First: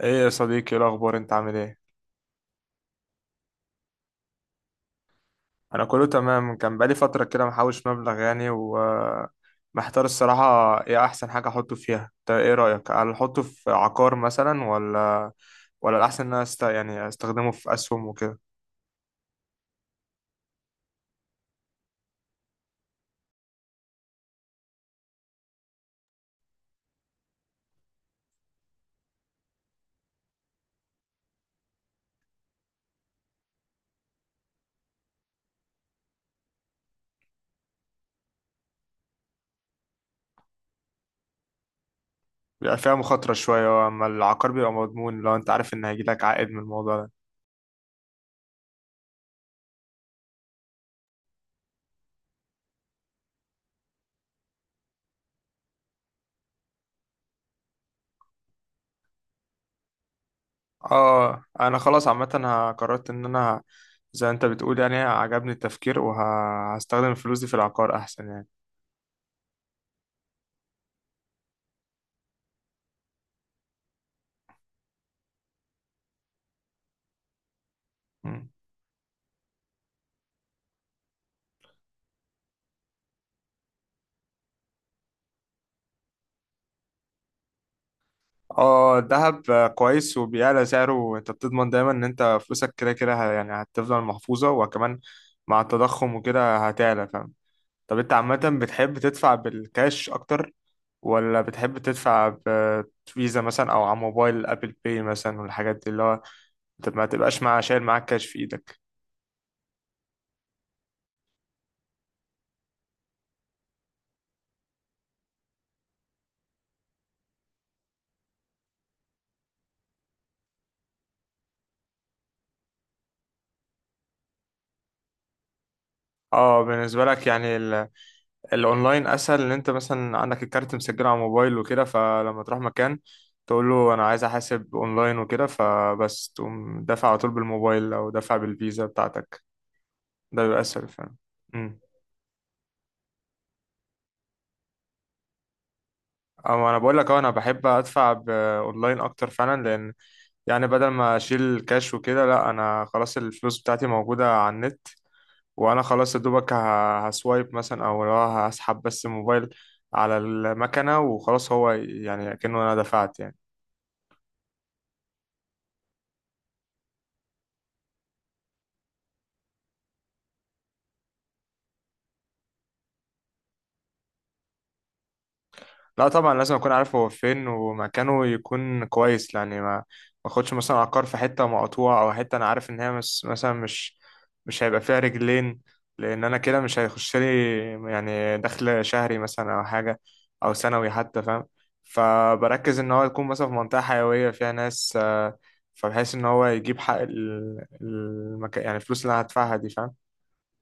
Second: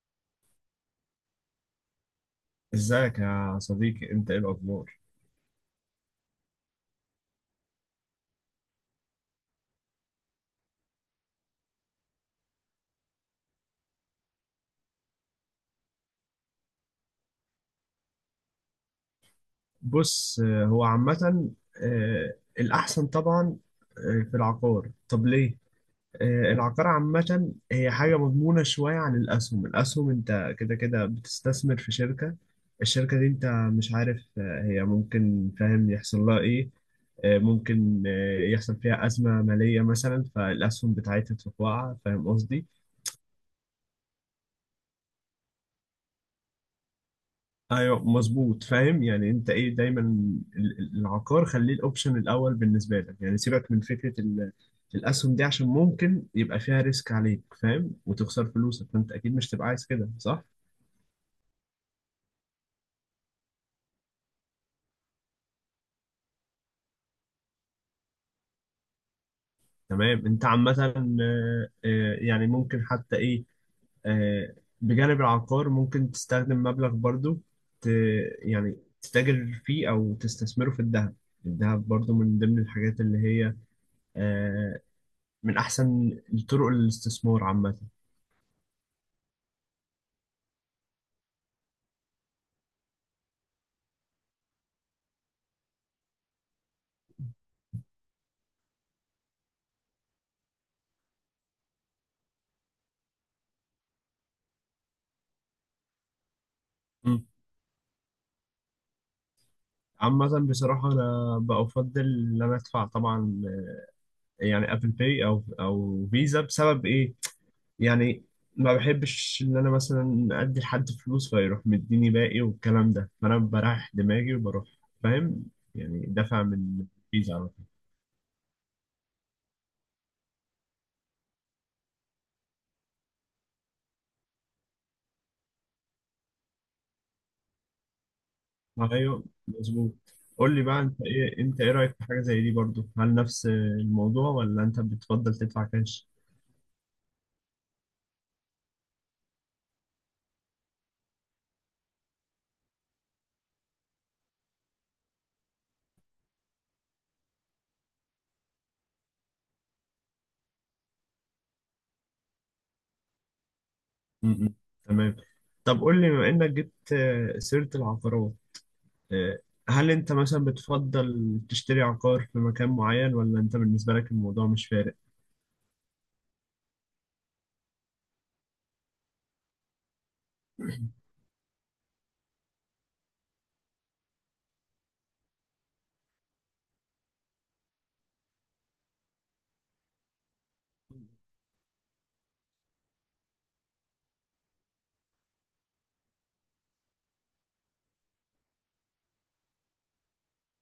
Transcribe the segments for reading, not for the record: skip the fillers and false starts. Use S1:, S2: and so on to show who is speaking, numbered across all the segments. S1: ايه يا صديقي، إيه الاخبار؟ انت عامل ايه؟
S2: ازيك يا صديقي، انت ايه الاخبار؟
S1: انا كله تمام. كان بقالي فتره كده محوش مبلغ يعني، ومحتار الصراحه. ايه احسن حاجه احطه فيها؟ انت ايه رايك؟ هل احطه في عقار مثلا ولا الاحسن ان انا يعني استخدمه في اسهم وكده؟
S2: بص، هو عامة. الأحسن طبعا. في العقار. طب ليه؟ العقار عامة هي حاجة مضمونة شوية عن الأسهم. أنت كده كده بتستثمر في شركة. دي أنت مش عارف هي، ممكن فاهم، يحصل لها إيه. ممكن يحصل فيها أزمة مالية مثلا، فالأسهم بتاعتها تقع، فاهم قصدي؟
S1: بيبقى فيها مخاطره شويه، اما العقار بيبقى مضمون لو انت عارف ان هيجيلك عائد من الموضوع ده.
S2: ايوه، مظبوط. فاهم يعني انت ايه. دايما العقار، خليه الاوبشن الاول بالنسبه لك. يعني سيبك من فكره الاسهم دي، عشان ممكن يبقى فيها ريسك عليك، فاهم، وتخسر فلوسك. فانت اكيد مش تبقى عايز كده، صح؟
S1: اه انا خلاص عامه قررت ان انا زي انت بتقول، يعني عجبني التفكير وهستخدم الفلوس دي في العقار احسن يعني.
S2: تمام. انت عامه يعني ممكن حتى ايه. آه، بجانب العقار، ممكن تستخدم مبلغ برضو، ت
S1: مم.
S2: يعني تتاجر فيه او تستثمره في الذهب. الذهب برضو من ضمن الحاجات اللي هي آه، من احسن طرق الاستثمار عامه.
S1: اه الذهب كويس وبيعلى سعره، انت بتضمن دايما ان انت فلوسك كده كده يعني هتفضل محفوظة، وكمان مع التضخم وكده هتعلى فاهم. طب انت عامة بتحب تدفع بالكاش اكتر، ولا بتحب تدفع بفيزا مثلا او على موبايل ابل باي مثلا والحاجات دي، اللي هو انت ما
S2: مم.
S1: تبقاش مع شايل معاك كاش في ايدك؟
S2: عامة بصراحة أنا بقى أفضل إن أنا أدفع طبعا، يعني أبل باي أو أو فيزا. بسبب إيه؟ يعني ما بحبش إن أنا مثلا أدي لحد فلوس، فيروح مديني باقي والكلام ده. فأنا بريح دماغي وبروح، فاهم؟ يعني دافع
S1: اه
S2: من
S1: بالنسبة لك
S2: فيزا على
S1: يعني
S2: طول.
S1: الاونلاين اسهل، ان انت مثلا عندك الكارت مسجل على الموبايل وكده، فلما تروح مكان تقول له انا عايز احاسب اونلاين وكده فبس تقوم دافع على طول بالموبايل او دافع بالفيزا
S2: أيوه،
S1: بتاعتك.
S2: مظبوط.
S1: ده
S2: قول
S1: بيبقى
S2: لي بقى،
S1: اسهل فعلا.
S2: أنت إيه
S1: امم
S2: رأيك في حاجة زي دي برضو؟ هل نفس الموضوع، ولا أنت بتفضل تدفع كاش؟
S1: اما انا بقول لك اهو، انا بحب ادفع باونلاين اكتر فعلا، لان يعني بدل ما اشيل كاش وكده، لا انا خلاص الفلوس بتاعتي موجودة على النت، وانا خلاص يا دوبك هسوايب مثلا، او لو هسحب بس الموبايل على المكنة وخلاص، هو يعني كأنه انا دفعت يعني.
S2: مم. تمام. طب قول لي، بما إنك جبت سيرة العقارات، آه، هل انت مثلا بتفضل تشتري عقار في مكان معين، ولا انت بالنسبة لك الموضوع مش فارق؟
S1: لا طبعا لازم اكون عارف هو فين، ومكانه يكون كويس يعني. ما اخدش مثلا عقار في حته مقطوعه، او حته انا عارف ان هي مس مثلا مش هيبقى فيها رجلين، لان انا كده مش هيخش لي يعني دخل شهري مثلا او حاجه، او سنوي حتى فاهم. فبركز ان هو يكون مثلا في منطقه حيويه فيها ناس، فبحيث ان هو يجيب حق المكان، يعني الفلوس اللي انا هدفعها دي فاهم.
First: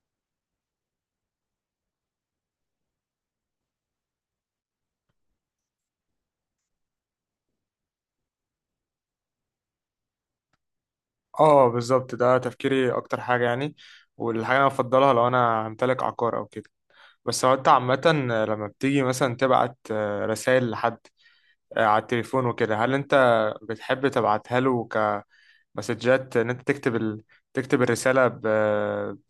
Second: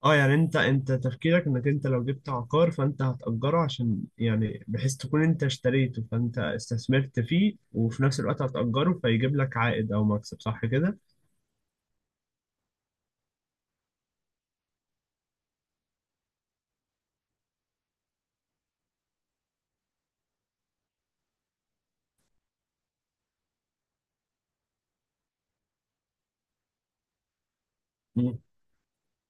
S2: اه، يعني انت، تفكيرك انك انت لو جبت عقار فانت هتأجره، عشان يعني بحيث تكون انت اشتريته، فانت استثمرت فيه وفي نفس الوقت هتأجره فيجيب لك عائد او مكسب، صح كده؟
S1: اه بالظبط ده تفكيري اكتر حاجه يعني، والحاجه اللي انا بفضلها لو انا همتلك عقار او كده. بس هو انت عامة لما بتيجي مثلا تبعت رسائل لحد على التليفون وكده، هل انت بتحب تبعتها له كمسجات ان انت تكتب تكتب الرسالة
S2: مم.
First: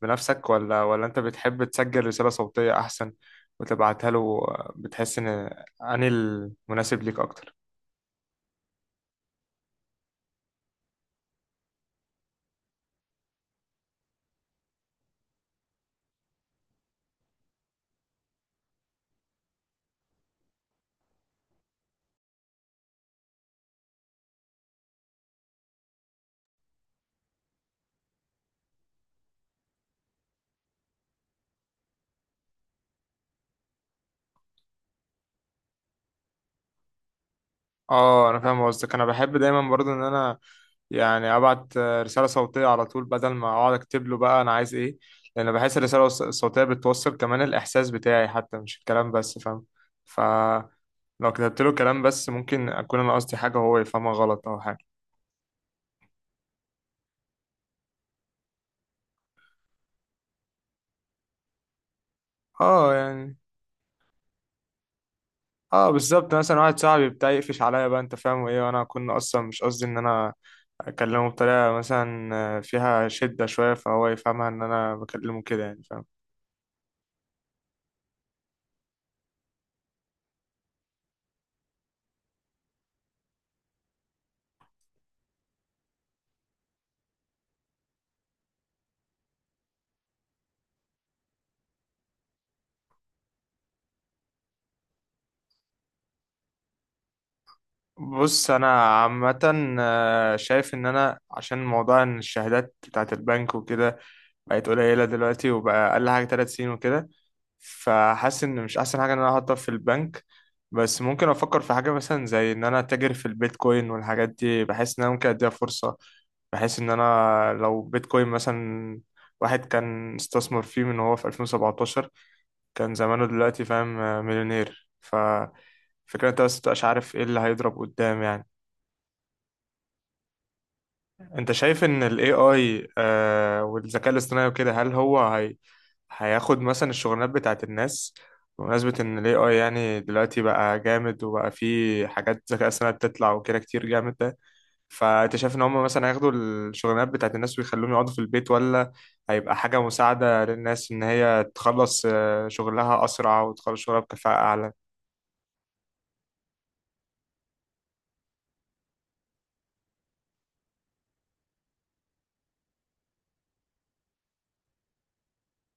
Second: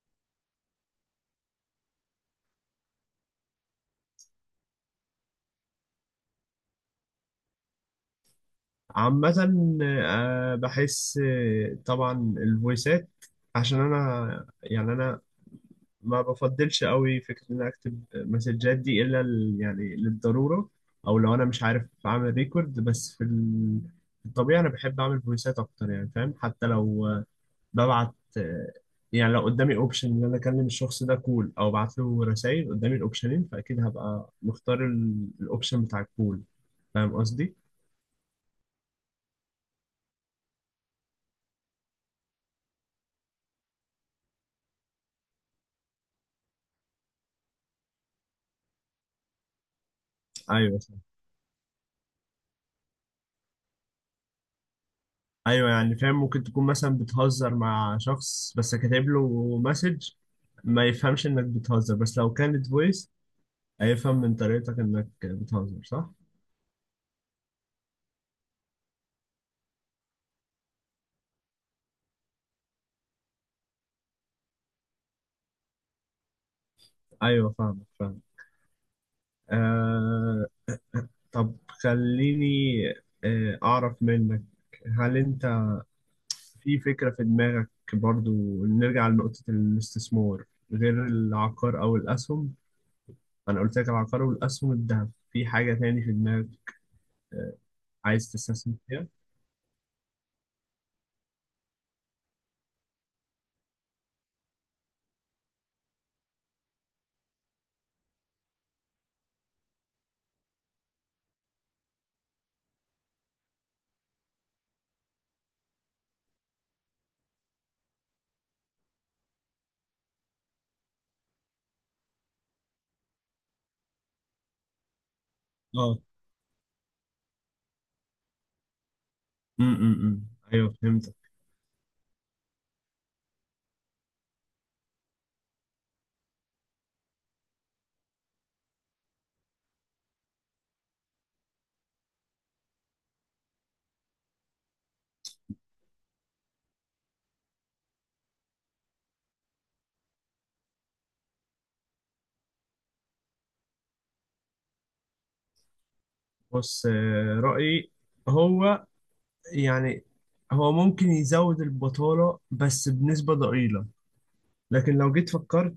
S1: بنفسك، ولا انت بتحب تسجل رسالة صوتية احسن وتبعتها له؟ بتحس ان انهي المناسب ليك اكتر؟
S2: عامة بحس طبعا الفويسات، عشان انا، يعني انا ما بفضلش قوي فكرة إن أنا أكتب مسجات دي إلا يعني للضرورة، أو لو أنا مش عارف أعمل ريكورد، بس في في الطبيعي أنا بحب أعمل فويسات أكتر، يعني فاهم. حتى لو ببعت، يعني لو قدامي أوبشن إن أنا أكلم الشخص ده كول أو أبعت له رسايل، قدامي الأوبشنين فأكيد هبقى مختار الأوبشن بتاع الكول، فاهم قصدي؟
S1: اه انا فاهم قصدك. انا بحب دايما برضو ان انا يعني ابعت رساله صوتيه على طول، بدل ما اقعد اكتب له بقى انا عايز ايه، لان بحس الرساله الصوتيه بتوصل كمان الاحساس بتاعي، حتى مش الكلام بس فاهم. ف
S2: أيوه، صح.
S1: لو كتبت له كلام بس، ممكن اكون انا قصدي حاجه وهو يفهمها غلط او حاجه.
S2: أيوه يعني فاهم. ممكن تكون مثلا بتهزر مع شخص بس كاتب له مسج، ما يفهمش انك بتهزر، بس لو كانت
S1: اه
S2: فويس
S1: يعني.
S2: هيفهم من طريقتك انك بتهزر،
S1: اه
S2: صح؟
S1: بالظبط، مثلا واحد صاحبي بتاع يقفش عليا بقى انت فاهم وايه، وانا كنا اصلا مش قصدي ان انا اكلمه بطريقه مثلا فيها شده شويه، فهو يفهمها ان انا بكلمه كده يعني فاهم.
S2: ايوه، فاهمك فاهم. آه طب خليني اعرف منك، هل انت، في فكرة في دماغك برضو نرجع لنقطة الاستثمار غير العقار او الاسهم؟ انا قلت لك العقار والاسهم، الذهب. في حاجة تاني في دماغك آه عايز
S1: بص
S2: تستثمر
S1: انا
S2: فيها؟
S1: عامه شايف ان انا عشان موضوع ان الشهادات بتاعت البنك وكده بقت قليله دلوقتي، وبقى اقل حاجه 3 سنين وكده، فحاسس ان مش احسن حاجه ان انا احطها في البنك. بس ممكن افكر في حاجه مثلا زي ان انا اتاجر في البيتكوين والحاجات دي، بحس ان انا ممكن اديها فرصه. بحس ان انا لو بيتكوين مثلا، واحد كان استثمر فيه من هو في 2017 كان زمانه دلوقتي فاهم، مليونير.
S2: اه.
S1: فكرة انت بس متبقاش عارف ايه اللي هيضرب قدام يعني.
S2: امم ايوه، فهمتك.
S1: انت شايف ان ال AI والذكاء الاصطناعي وكده، هل هو هي هياخد مثلا الشغلانات بتاعت الناس؟ بمناسبة ان ال AI يعني دلوقتي بقى جامد، وبقى فيه حاجات ذكاء اصطناعي بتطلع وكده كتير جامد ده، فانت شايف ان هم مثلا هياخدوا الشغلانات بتاعت الناس ويخلوهم يقعدوا في البيت، ولا هيبقى حاجة مساعدة للناس ان هي تخلص شغلها اسرع وتخلص شغلها بكفاءة اعلى؟
S2: بص، رأيي هو، يعني، هو ممكن يزود البطالة بس بنسبة ضئيلة. لكن لو جيت فكرت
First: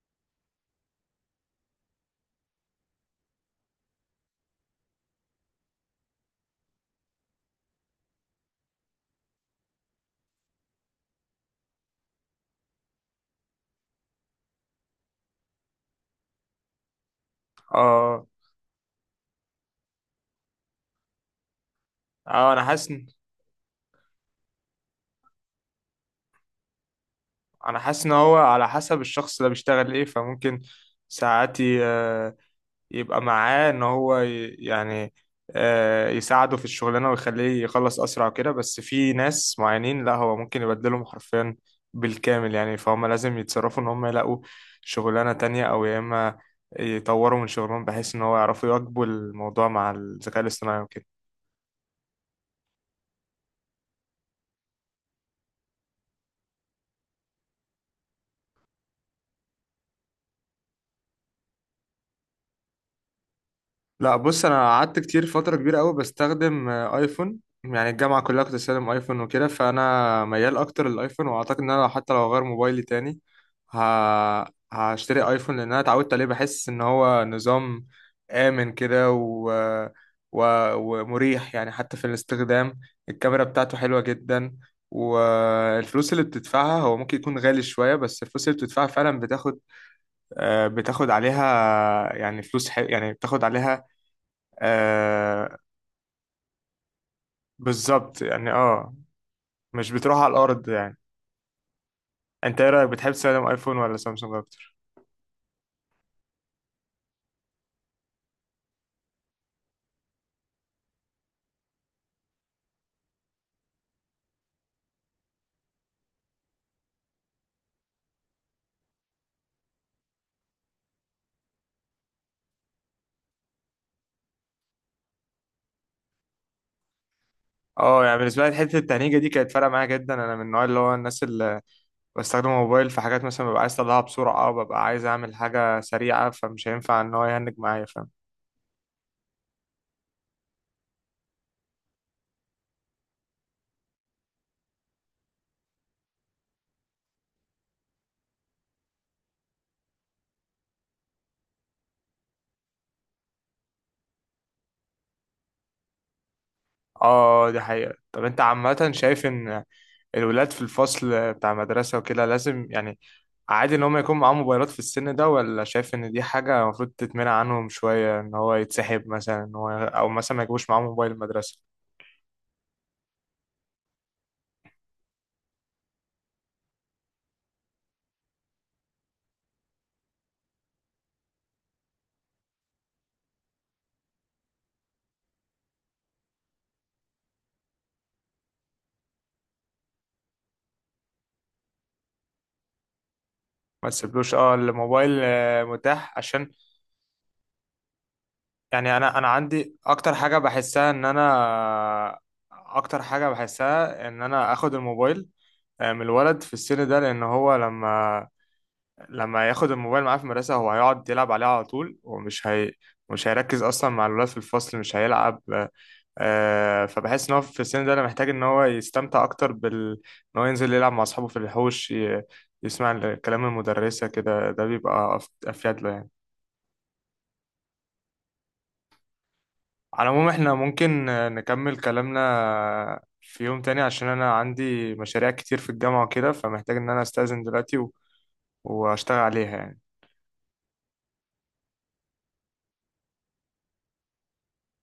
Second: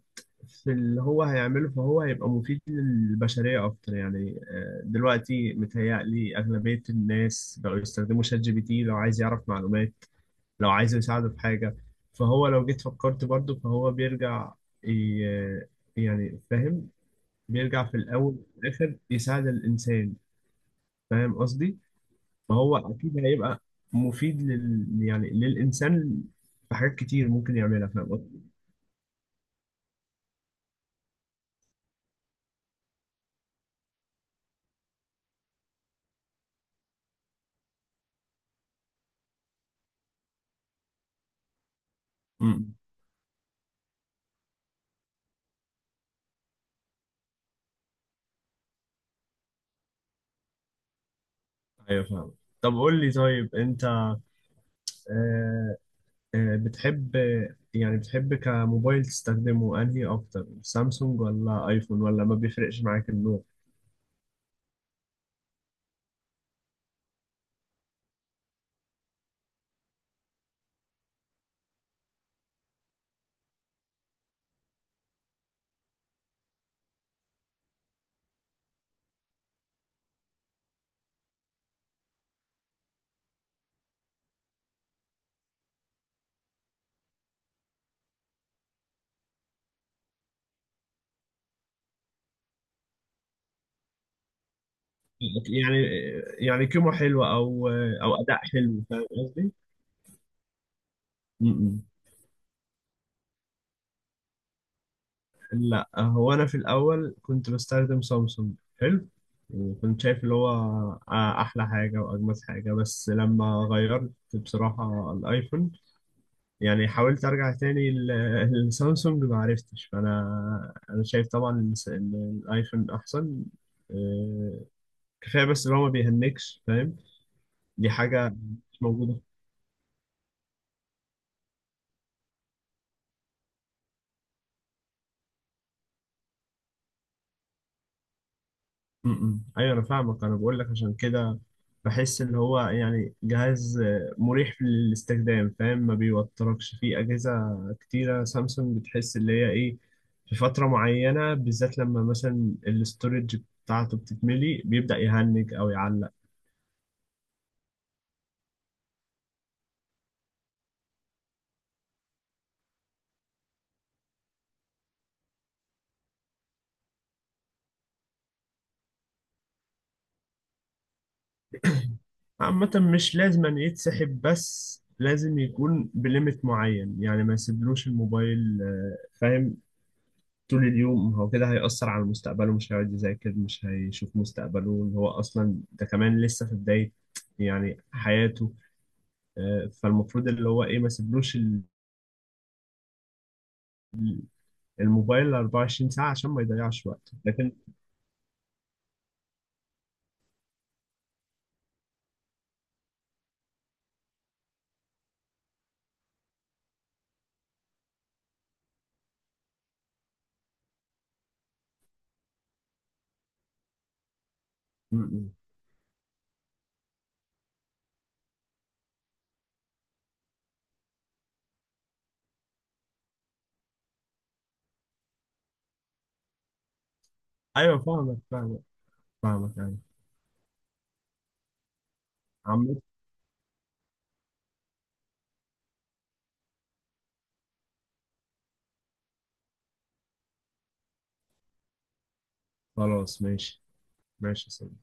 S2: في اللي هو هيعمله، فهو هيبقى مفيد للبشرية أكتر. يعني دلوقتي متهيألي أغلبية الناس بقوا يستخدموا شات جي بي تي لو عايز يعرف معلومات، لو عايز يساعده في حاجة. فهو لو جيت فكرت برضه، فهو بيرجع، ي- يعني فاهم، بيرجع في
S1: اه.
S2: الأول وفي الآخر يساعد الإنسان. فاهم قصدي؟
S1: اه انا
S2: فهو
S1: حاسس.
S2: أكيد هيبقى مفيد يعني للإنسان في حاجات كتير ممكن
S1: انا
S2: يعملها،
S1: حاسس
S2: فاهم
S1: ان هو
S2: قصدي؟
S1: على حسب الشخص اللي بيشتغل ايه، فممكن ساعات يبقى معاه ان هو يعني يساعده في الشغلانه ويخليه يخلص اسرع وكده، بس في ناس معينين لا هو ممكن يبدلهم حرفيا بالكامل يعني، فهم لازم يتصرفوا ان هم يلاقوا شغلانه تانية، او يا اما يطوروا من شغلهم بحيث ان هو يعرفوا يواكبوا الموضوع مع الذكاء الاصطناعي وكده.
S2: ايوه، فاهم. طب قول لي، طيب انت آه، بتحب، يعني بتحب كموبايل تستخدمه انهي اكتر، سامسونج ولا ايفون، ولا ما بيفرقش معاك النوع؟
S1: لا بص انا قعدت كتير فتره كبيره قوي بستخدم ايفون، يعني الجامعه كلها كنت بستخدم ايفون وكده، فانا ميال اكتر للايفون، واعتقد ان انا حتى لو هغير موبايلي تاني ه... هشتري ايفون، لان انا اتعودت عليه. بحس ان هو نظام امن كده و... ومريح يعني حتى في الاستخدام. الكاميرا بتاعته حلوه جدا، والفلوس اللي بتدفعها، هو ممكن يكون غالي شويه بس الفلوس اللي بتدفعها فعلا بتاخد بتاخد عليها يعني فلوس حلو، يعني بتاخد عليها آه.
S2: يعني، كاميرا حلوة، او
S1: بالظبط
S2: اداء
S1: يعني
S2: حلو،
S1: اه.
S2: فاهم قصدي.
S1: مش بتروح على الارض يعني.
S2: م-م.
S1: انت ايه رايك؟ بتحب تستخدم ايفون ولا سامسونج اكتر؟
S2: لا، هو انا في الاول كنت بستخدم سامسونج، حلو، وكنت شايف اللي هو احلى حاجة واجمل حاجة. بس لما غيرت بصراحة الايفون، يعني حاولت ارجع تاني لسامسونج، ما عرفتش. فانا شايف طبعا إن إن الايفون احسن. آه، كفايه بس ان هو ما بيهنكش، فاهم. دي
S1: اه يعني
S2: حاجه
S1: بالنسبه لي حته
S2: مش
S1: التهنيجه
S2: موجوده.
S1: دي كانت فارقه معايا جدا. انا من النوع اللي هو الناس اللي بستخدم موبايل في حاجات مثلا، ببقى عايز اطلعها بسرعه او ببقى عايز اعمل حاجه سريعه، فمش هينفع ان هو يهنج معايا فاهم.
S2: م- م. ايوه، انا فاهمك. انا بقول لك عشان كده، بحس ان هو يعني جهاز مريح في الاستخدام، فاهم، ما بيوتركش. في اجهزه كتيره سامسونج بتحس اللي هي ايه، في فتره معينه بالذات لما مثلا الاستورج بتاعته بتتملي، بيبدا يهنج او يعلق.
S1: اه دي حقيقه. طب انت عامه شايف ان الولاد في الفصل بتاع المدرسة وكده لازم يعني، عادي إن هم يكون معاهم موبايلات في السن ده، ولا شايف إن دي حاجة المفروض تتمنع عنهم شوية، إن هو يتسحب مثلا إن هو، أو مثلا ما يجيبوش معاهم موبايل المدرسة؟
S2: عامة، مش لازم أن يتسحب، بس لازم يكون بليمت معين. يعني ما يسيبلوش الموبايل فاهم، طول اليوم، هو كده هيأثر على مستقبله، مش هيقعد يذاكر، مش هيشوف مستقبله، اللي هو أصلا ده كمان لسه في بداية يعني حياته. فالمفروض اللي هو إيه، ما يسيبلوش
S1: ما تسيبلوش اه الموبايل
S2: الموبايل 24 ساعة،
S1: متاح
S2: عشان ما
S1: عشان
S2: يضيعش وقته، لكن...
S1: يعني. أنا عندي أكتر حاجة بحسها إن أنا، أكتر حاجة بحسها إن أنا آخد الموبايل من الولد في السن ده، لأن هو لما ياخد الموبايل معاه في المدرسة هو هيقعد يلعب عليه على طول، ومش هي مش هيركز أصلا مع الولاد في الفصل، مش
S2: م- م.
S1: هيلعب. آه فبحس إن هو في السن ده أنا محتاج إن هو يستمتع أكتر إن هو ينزل يلعب مع أصحابه في الحوش يسمع كلام المدرسة كده. ده بيبقى أفيد له يعني.
S2: أيوه فاهمك فاهمك فاهمك. أيوه
S1: على العموم إحنا ممكن نكمل كلامنا
S2: عامة،
S1: في يوم تاني، عشان أنا عندي مشاريع كتير في الجامعة وكده، فمحتاج إن أنا أستأذن دلوقتي وأشتغل عليها يعني.
S2: خلاص ماشي. ماشي يا سيدي.